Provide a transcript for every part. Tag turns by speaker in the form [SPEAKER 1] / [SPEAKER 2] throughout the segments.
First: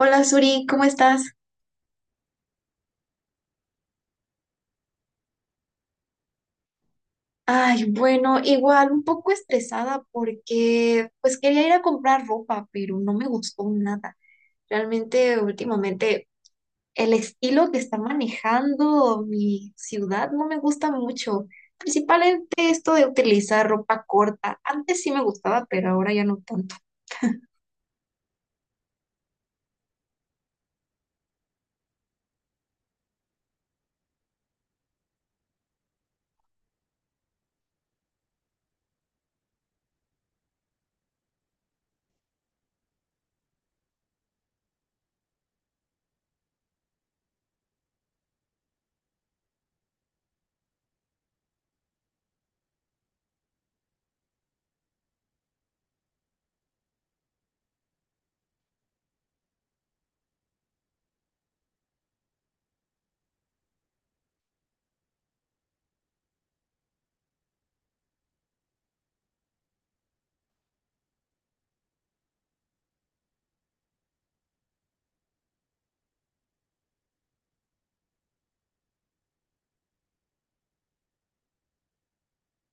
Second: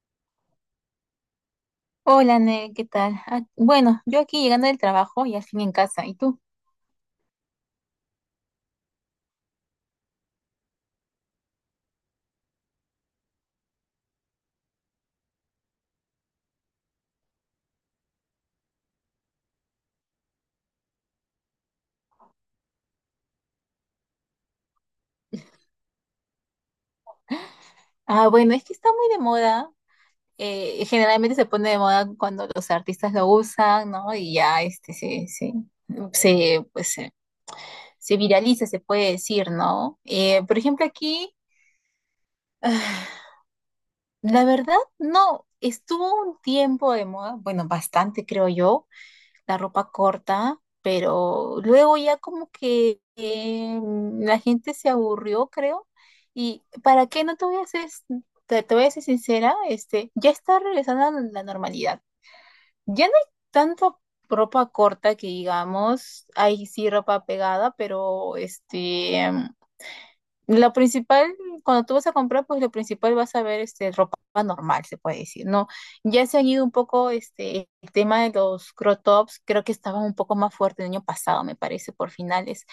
[SPEAKER 1] Hola Suri, ¿cómo estás?
[SPEAKER 2] Hola, Nel, ¿qué tal? Bueno, yo aquí llegando del trabajo y al fin en casa. ¿Y tú?
[SPEAKER 1] Ay, bueno, igual un poco estresada porque pues quería ir a comprar ropa, pero no me gustó nada. Realmente últimamente el estilo que está manejando mi ciudad no me gusta mucho. Principalmente esto de utilizar ropa corta. Antes sí me gustaba, pero ahora ya no tanto.
[SPEAKER 2] Bueno, es que está muy de moda. Generalmente se pone de moda cuando los artistas lo usan, ¿no? Y ya este se, pues, se, se viraliza, se puede decir, ¿no? Por ejemplo, aquí, ah, la verdad, no, estuvo un tiempo de moda, bueno, bastante creo yo, la ropa corta, pero luego ya como que la gente se aburrió, creo. Y para qué no te voy a ser, te voy a ser sincera, este, ya está regresando a la normalidad. Ya no hay tanta ropa corta que digamos, hay sí ropa pegada, pero este lo principal, cuando tú vas a comprar, pues lo principal vas a ver este, ropa normal, se puede decir, ¿no? Ya se han ido un poco este, el tema de los crop tops, creo que estaba un poco más fuerte el año pasado, me parece, por finales,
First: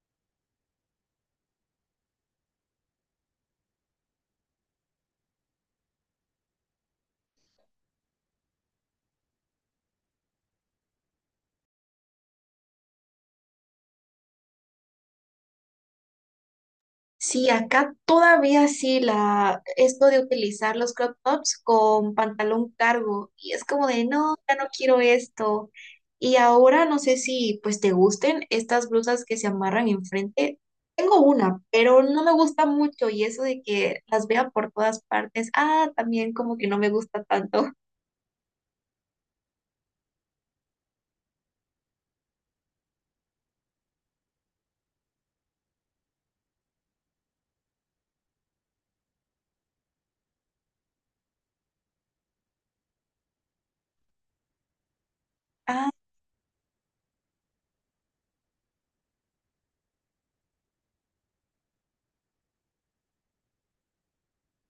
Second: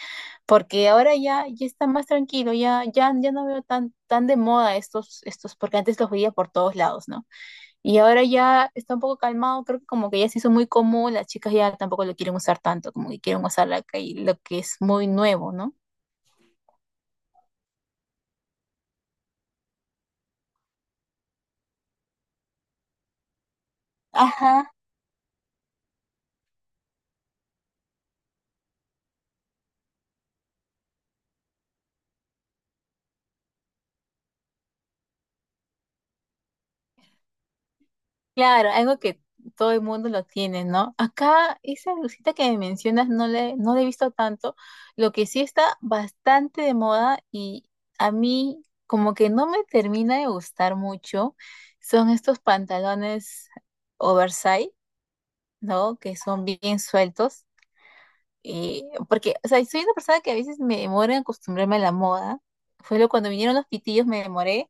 [SPEAKER 2] porque ahora ya, ya está más tranquilo, ya, ya, ya no veo tan, tan de moda estos, estos, porque antes los veía por todos lados, ¿no? Y ahora ya está un poco calmado, creo que como que ya se hizo muy común, las chicas ya tampoco lo quieren usar tanto, como que quieren usar la, que- lo que es muy nuevo, ¿no?
[SPEAKER 1] Sí, acá todavía sí la esto de utilizar los crop tops con pantalón cargo y es como de no, ya no
[SPEAKER 2] Ajá.
[SPEAKER 1] quiero esto. Y ahora no sé si pues te gusten estas blusas que se amarran enfrente. Tengo una, pero no me gusta mucho y eso de que las vea por todas partes, ah, también como que no me gusta tanto.
[SPEAKER 2] Claro, algo que todo el mundo lo tiene, ¿no? Acá esa blusita que me mencionas no le, no la he visto tanto. Lo que sí está bastante de moda y a mí como que no me termina de gustar mucho son estos pantalones oversize, ¿no? Que son bien sueltos. Y porque, o sea, soy una persona que a veces me demora en acostumbrarme a la moda. Fue lo cuando vinieron los pitillos me demoré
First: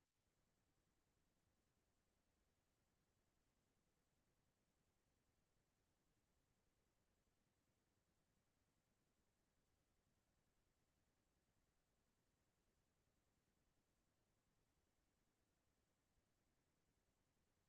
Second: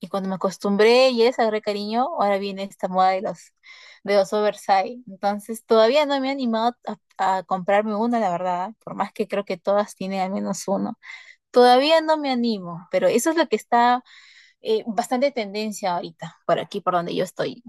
[SPEAKER 2] y cuando me acostumbré y les agarré cariño, ahora viene esta moda de los oversize. Entonces, todavía no me he animado a comprarme una la verdad, por más que creo que todas tienen al menos uno. Todavía no me animo, pero eso es lo que está bastante tendencia ahorita, por aquí, por donde yo estoy.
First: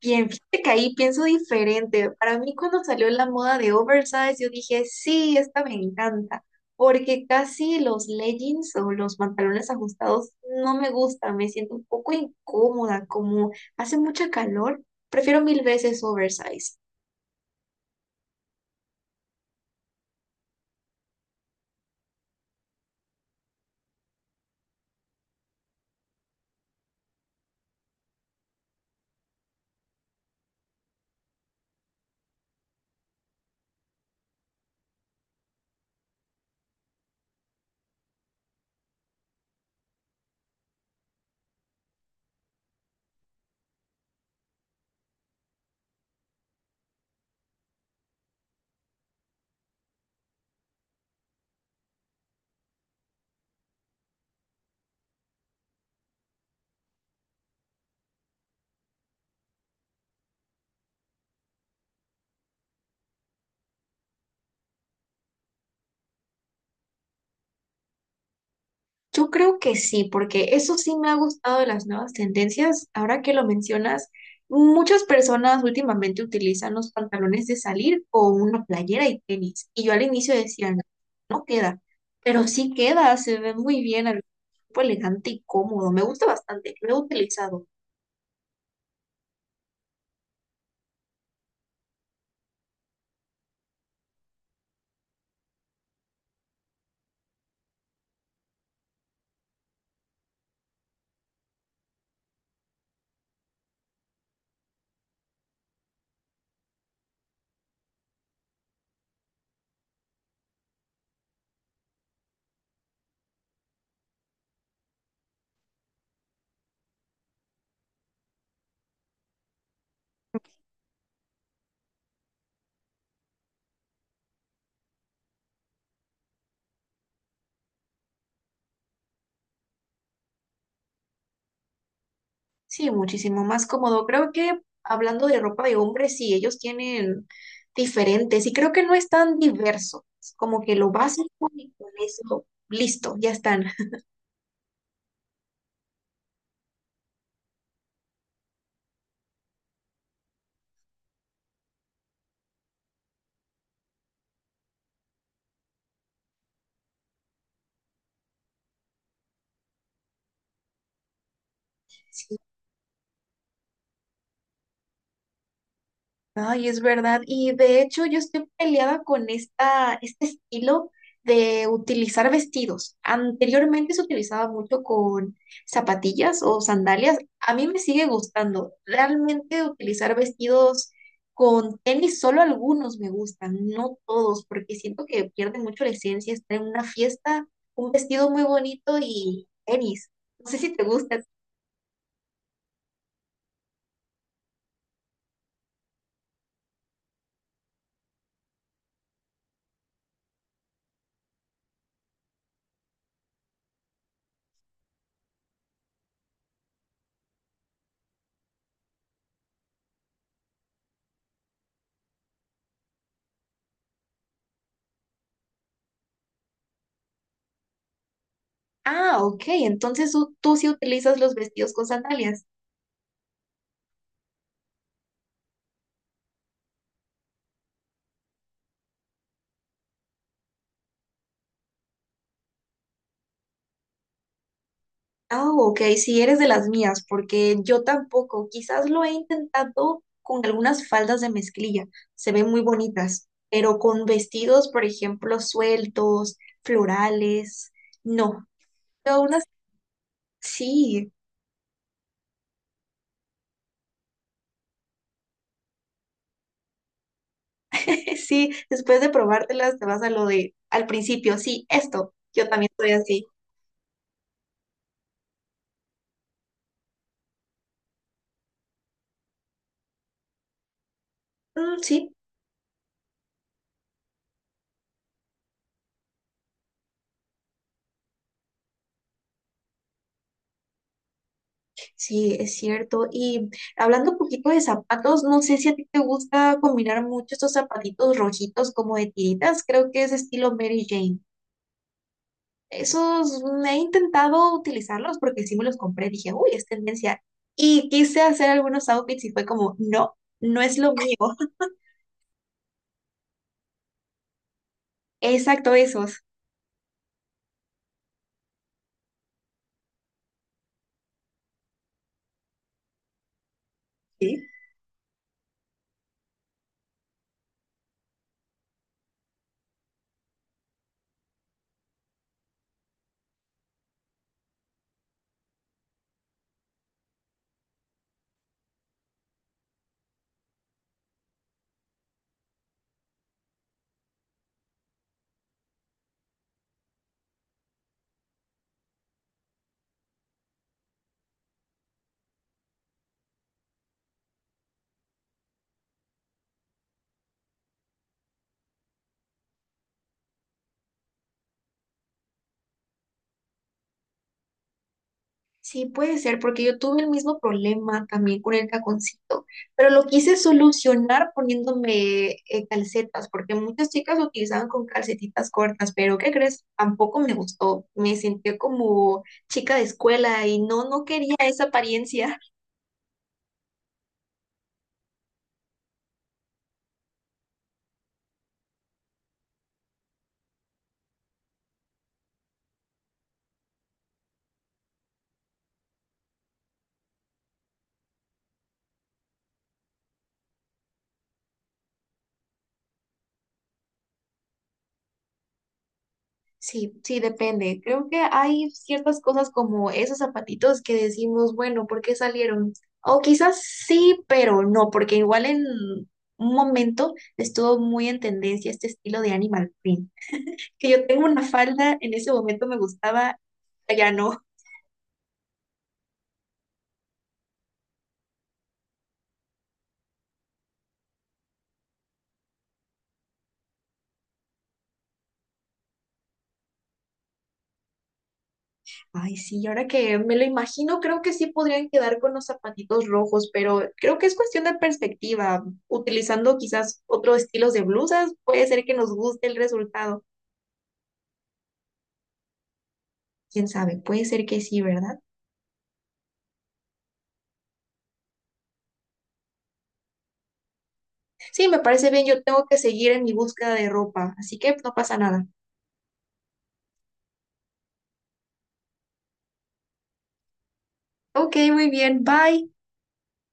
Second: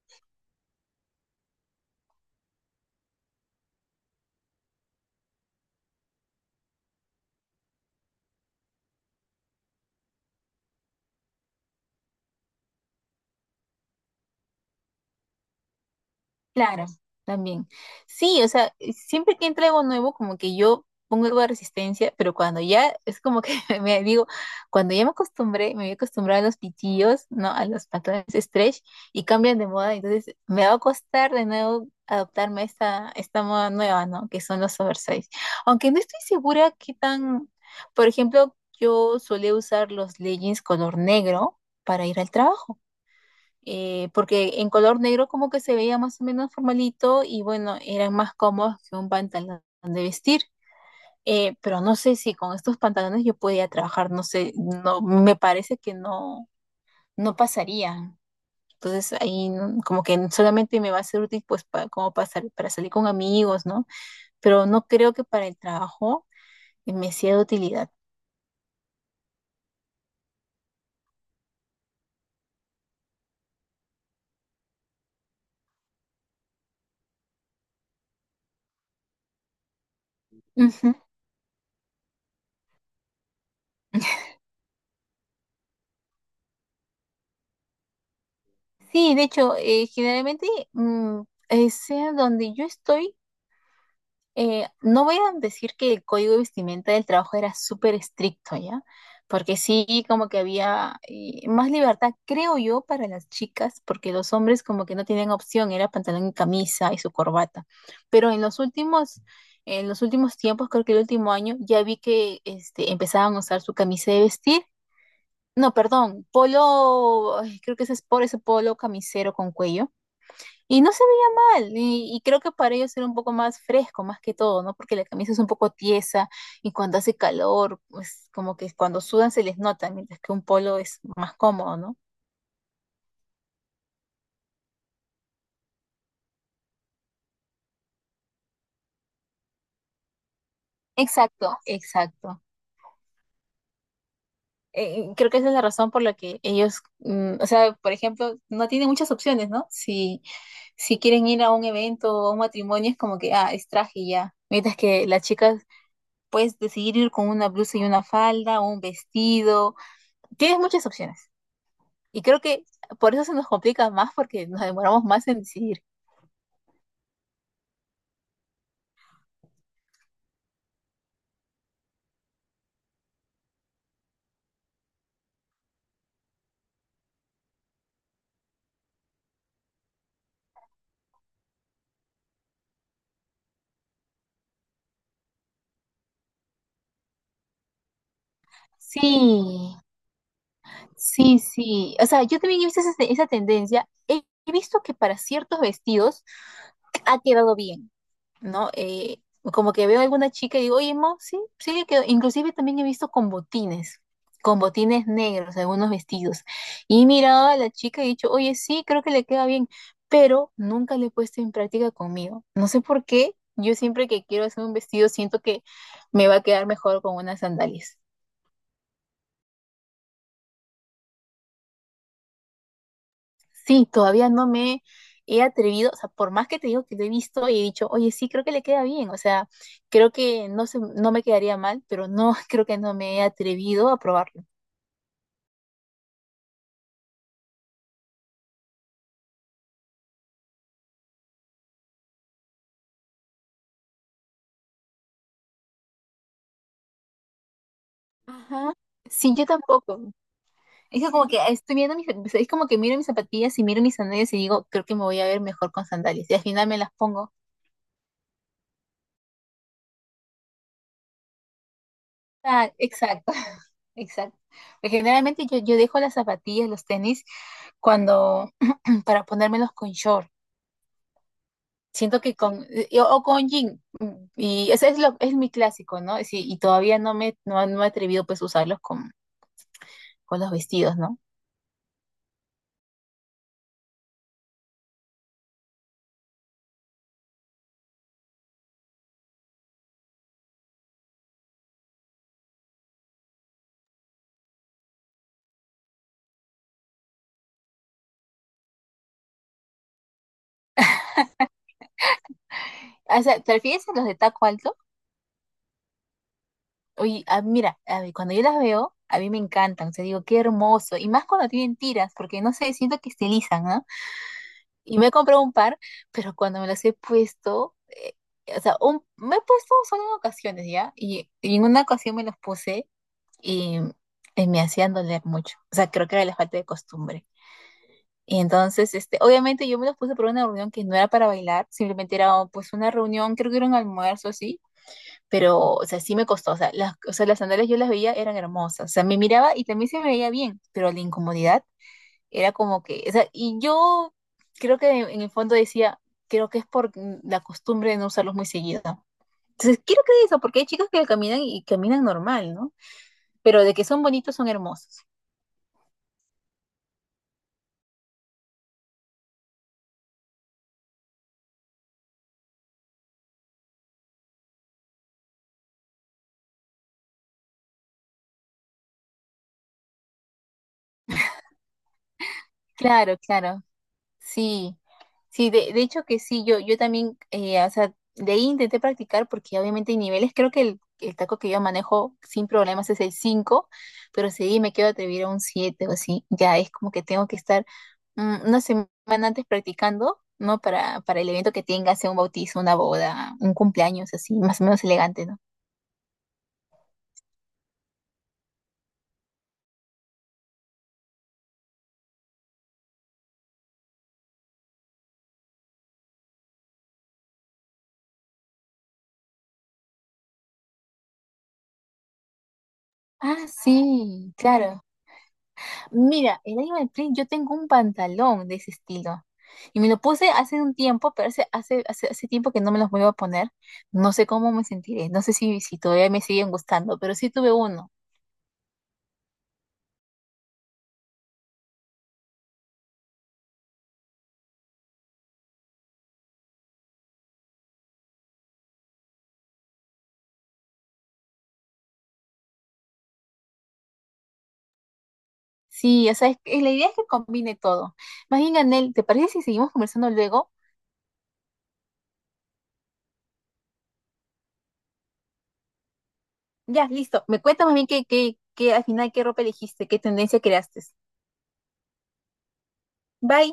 [SPEAKER 1] Bien, fíjate que ahí pienso diferente. Para mí cuando salió la moda de oversize, yo dije, sí, esta me encanta, porque casi los leggings o los pantalones ajustados no me gustan, me siento un poco incómoda, como hace mucha calor, prefiero mil veces oversize.
[SPEAKER 2] Claro, también. Sí, o sea, siempre que entra algo nuevo, como que yo pongo algo de resistencia, pero cuando ya es como que me digo, cuando ya me acostumbré, me había acostumbrado a los pitillos, ¿no? A los patrones stretch y cambian de moda, entonces me va a costar de nuevo adaptarme a esta, esta moda nueva, ¿no? Que son los oversize. Aunque no estoy segura qué tan, por ejemplo, yo solía usar los leggings color negro para ir al trabajo porque en color negro como que se veía más o menos formalito y bueno, eran más cómodos que un pantalón de vestir. Pero no sé si con estos pantalones yo podía trabajar, no sé, no, me parece que no, no pasaría. Entonces ahí no- como que solamente me va a ser útil pues para, como pasar, para salir con amigos, ¿no? Pero no creo que para el trabajo me sea de utilidad.
[SPEAKER 1] Yo creo que sí, porque eso sí me ha gustado de las nuevas tendencias. Ahora que lo mencionas, muchas personas últimamente utilizan los pantalones de salir con una playera y tenis. Y yo al inicio decía, no,
[SPEAKER 2] Ujú.
[SPEAKER 1] no queda, pero sí queda, se ve muy bien, al cuerpo elegante y cómodo. Me gusta bastante, lo he utilizado.
[SPEAKER 2] Sí, de hecho, generalmente, mm, sea donde yo estoy, no voy a decir que el código de vestimenta del trabajo era súper estricto, ¿ya? Porque sí, como que había más libertad, creo yo, para las chicas, porque los hombres como que no tenían opción, era pantalón y camisa y su corbata. Pero en los últimos tiempos, creo que el último año, ya vi que este, empezaban a usar su camisa de vestir. No, perdón, polo, ay, creo que ese es por ese polo camisero con cuello y no se veía mal, y creo que para ellos era un poco más fresco, más que todo, ¿no? Porque la camisa es un poco tiesa y cuando hace calor, pues como que cuando sudan se les nota, mientras que un polo es más cómodo, ¿no?
[SPEAKER 1] Sí, muchísimo más cómodo. Creo que hablando de ropa de hombres, sí, ellos tienen diferentes y creo que no es tan diverso. Es como que lo básico
[SPEAKER 2] Exacto,
[SPEAKER 1] y con
[SPEAKER 2] exacto.
[SPEAKER 1] eso, listo, ya están.
[SPEAKER 2] Creo que esa es la razón por la que ellos, o sea, por ejemplo, no tienen muchas opciones, ¿no? Si, si quieren ir a un evento o a un matrimonio, es como que, ah, es traje y ya. Mientras que las chicas puedes decidir ir con una blusa y una falda o un vestido. Tienes muchas opciones. Y
[SPEAKER 1] Sí,
[SPEAKER 2] creo que por eso se nos complica más porque nos demoramos más en decidir.
[SPEAKER 1] ay, es verdad. Y de hecho, yo estoy peleada con esta, este estilo de utilizar vestidos. Anteriormente se utilizaba mucho con zapatillas o sandalias. A mí me sigue gustando. Realmente utilizar vestidos con tenis, solo algunos me gustan, no todos, porque siento que pierde mucho la esencia estar en una fiesta, un vestido muy bonito y
[SPEAKER 2] Sí,
[SPEAKER 1] tenis. No sé si te gusta.
[SPEAKER 2] sí, sí. O sea, yo también he visto esa, esa tendencia. He visto que para ciertos vestidos ha quedado bien, ¿no? Como que veo a alguna chica y digo, oye, Mo, sí, sí le quedó. Inclusive también he visto con botines negros, algunos vestidos. Y he mirado a la chica y he dicho, oye, sí, creo que le queda bien, pero nunca le he puesto en práctica conmigo. No sé por qué, yo siempre que quiero hacer un vestido siento que me va a quedar mejor con unas sandalias.
[SPEAKER 1] Ah, ok, entonces tú sí utilizas los vestidos con sandalias.
[SPEAKER 2] Sí, todavía no me he atrevido, o sea, por más que te digo que lo he visto y he dicho, oye, sí, creo que le queda bien, o sea, creo que no se, no me quedaría mal, pero no, creo que no me he atrevido a probarlo.
[SPEAKER 1] Ah, ok, si eres de las mías, porque yo tampoco, quizás lo he intentado con algunas faldas de mezclilla, se ven muy bonitas, pero con vestidos, por ejemplo, sueltos, florales, no.
[SPEAKER 2] Ajá.
[SPEAKER 1] Pero aún
[SPEAKER 2] Sí, yo
[SPEAKER 1] así,
[SPEAKER 2] tampoco. Es que
[SPEAKER 1] sí,
[SPEAKER 2] como que sí, estoy viendo mis, o sea, es como que miro mis zapatillas y miro mis sandalias y digo, creo que me voy a ver mejor con sandalias. Y al final me las pongo.
[SPEAKER 1] sí, después de probártelas te vas a lo de al principio, sí, esto, yo también
[SPEAKER 2] Ah,
[SPEAKER 1] soy así.
[SPEAKER 2] exacto, exacto. Porque generalmente yo dejo las zapatillas, los tenis, cuando, para ponérmelos con short.
[SPEAKER 1] Mm, sí.
[SPEAKER 2] Siento que con, y- o con Jin, y ese es lo, es mi clásico, ¿no? Sí, y todavía no me, no, no he atrevido pues a usarlos con los vestidos, ¿no?
[SPEAKER 1] Sí, es cierto. Y hablando un poquito de zapatos, no sé si a ti te gusta combinar mucho estos zapatitos rojitos como de tiritas, creo que es estilo Mary Jane. Esos mm, he intentado utilizarlos porque sí me los compré, dije, uy, es tendencia. Y quise hacer algunos outfits y fue como, no, no es lo mío.
[SPEAKER 2] O sea, ¿te refieres a los de taco alto?
[SPEAKER 1] Exacto, esos.
[SPEAKER 2] Oye, mira, a ver, cuando yo las veo, a mí me encantan, o sea, digo, qué hermoso, y más cuando tienen tiras, porque no sé, siento que estilizan, ¿no? Y me he comprado un par, pero cuando me las he puesto, o sea, un- me he puesto solo en ocasiones, ¿ya? Y en una ocasión me los puse y, y me hacían doler mucho, o sea, creo que era la falta de costumbre. Y entonces, este, obviamente yo me los puse por una reunión que no era para bailar, simplemente era oh, pues una reunión, creo que era un almuerzo así, pero, o sea, sí me costó, o sea, las sandalias yo las veía, eran hermosas, o sea, me miraba y también se me veía bien, pero la incomodidad era como que, o sea, y yo creo que en el fondo decía, creo que es por la costumbre de no usarlos muy seguido. Entonces, quiero creer eso, porque hay chicas que caminan y caminan normal, ¿no? Pero de que son bonitos, son hermosos.
[SPEAKER 1] Sí, puede ser, porque yo tuve el mismo problema también con el taconcito, pero lo quise solucionar poniéndome calcetas, porque muchas chicas lo utilizaban con calcetitas cortas, pero ¿qué crees? Tampoco me gustó, me sentí como chica de escuela y no, no quería esa apariencia.
[SPEAKER 2] Claro, claro. Sí, sí, de hecho que sí, yo también, o sea, de ahí intenté practicar porque obviamente hay niveles, creo que el taco que yo manejo sin problemas es el 5, pero sí me quiero atrever a un 7 o así, ya es como que tengo que estar una semana antes practicando, ¿no? Para el evento que tenga, sea un bautizo, una boda, un cumpleaños, así, más o menos elegante, ¿no?
[SPEAKER 1] Sí, sí, depende. Creo que hay ciertas cosas como esos zapatitos que decimos, bueno, ¿por qué salieron? O quizás sí, pero no, porque igual en un momento estuvo muy en tendencia este estilo de animal print. Que yo tengo una falda, en ese momento me gustaba,
[SPEAKER 2] Ah,
[SPEAKER 1] ya
[SPEAKER 2] sí,
[SPEAKER 1] no.
[SPEAKER 2] claro. Mira, el animal print, yo tengo un pantalón de ese estilo. Y me lo puse hace un tiempo, pero hace tiempo que no me los vuelvo a poner. No sé cómo me sentiré, no sé si, si todavía me siguen gustando, pero sí tuve uno.
[SPEAKER 1] Ay, sí, ahora que me lo imagino, creo que sí podrían quedar con los zapatitos rojos, pero creo que es cuestión de perspectiva. Utilizando quizás otros estilos de blusas, puede ser que nos guste el resultado. Quién sabe, puede ser que sí, ¿verdad?
[SPEAKER 2] Sí, o sea, es que- la idea es que combine todo. Más bien, Anel, ¿te parece si seguimos conversando luego?
[SPEAKER 1] Sí, me parece bien, yo tengo que seguir en mi búsqueda de ropa, así que no pasa nada.
[SPEAKER 2] Ya, listo. Me cuentas más bien que al final qué ropa elegiste, qué tendencia creaste.
[SPEAKER 1] Ok, muy bien, bye.
[SPEAKER 2] Bye.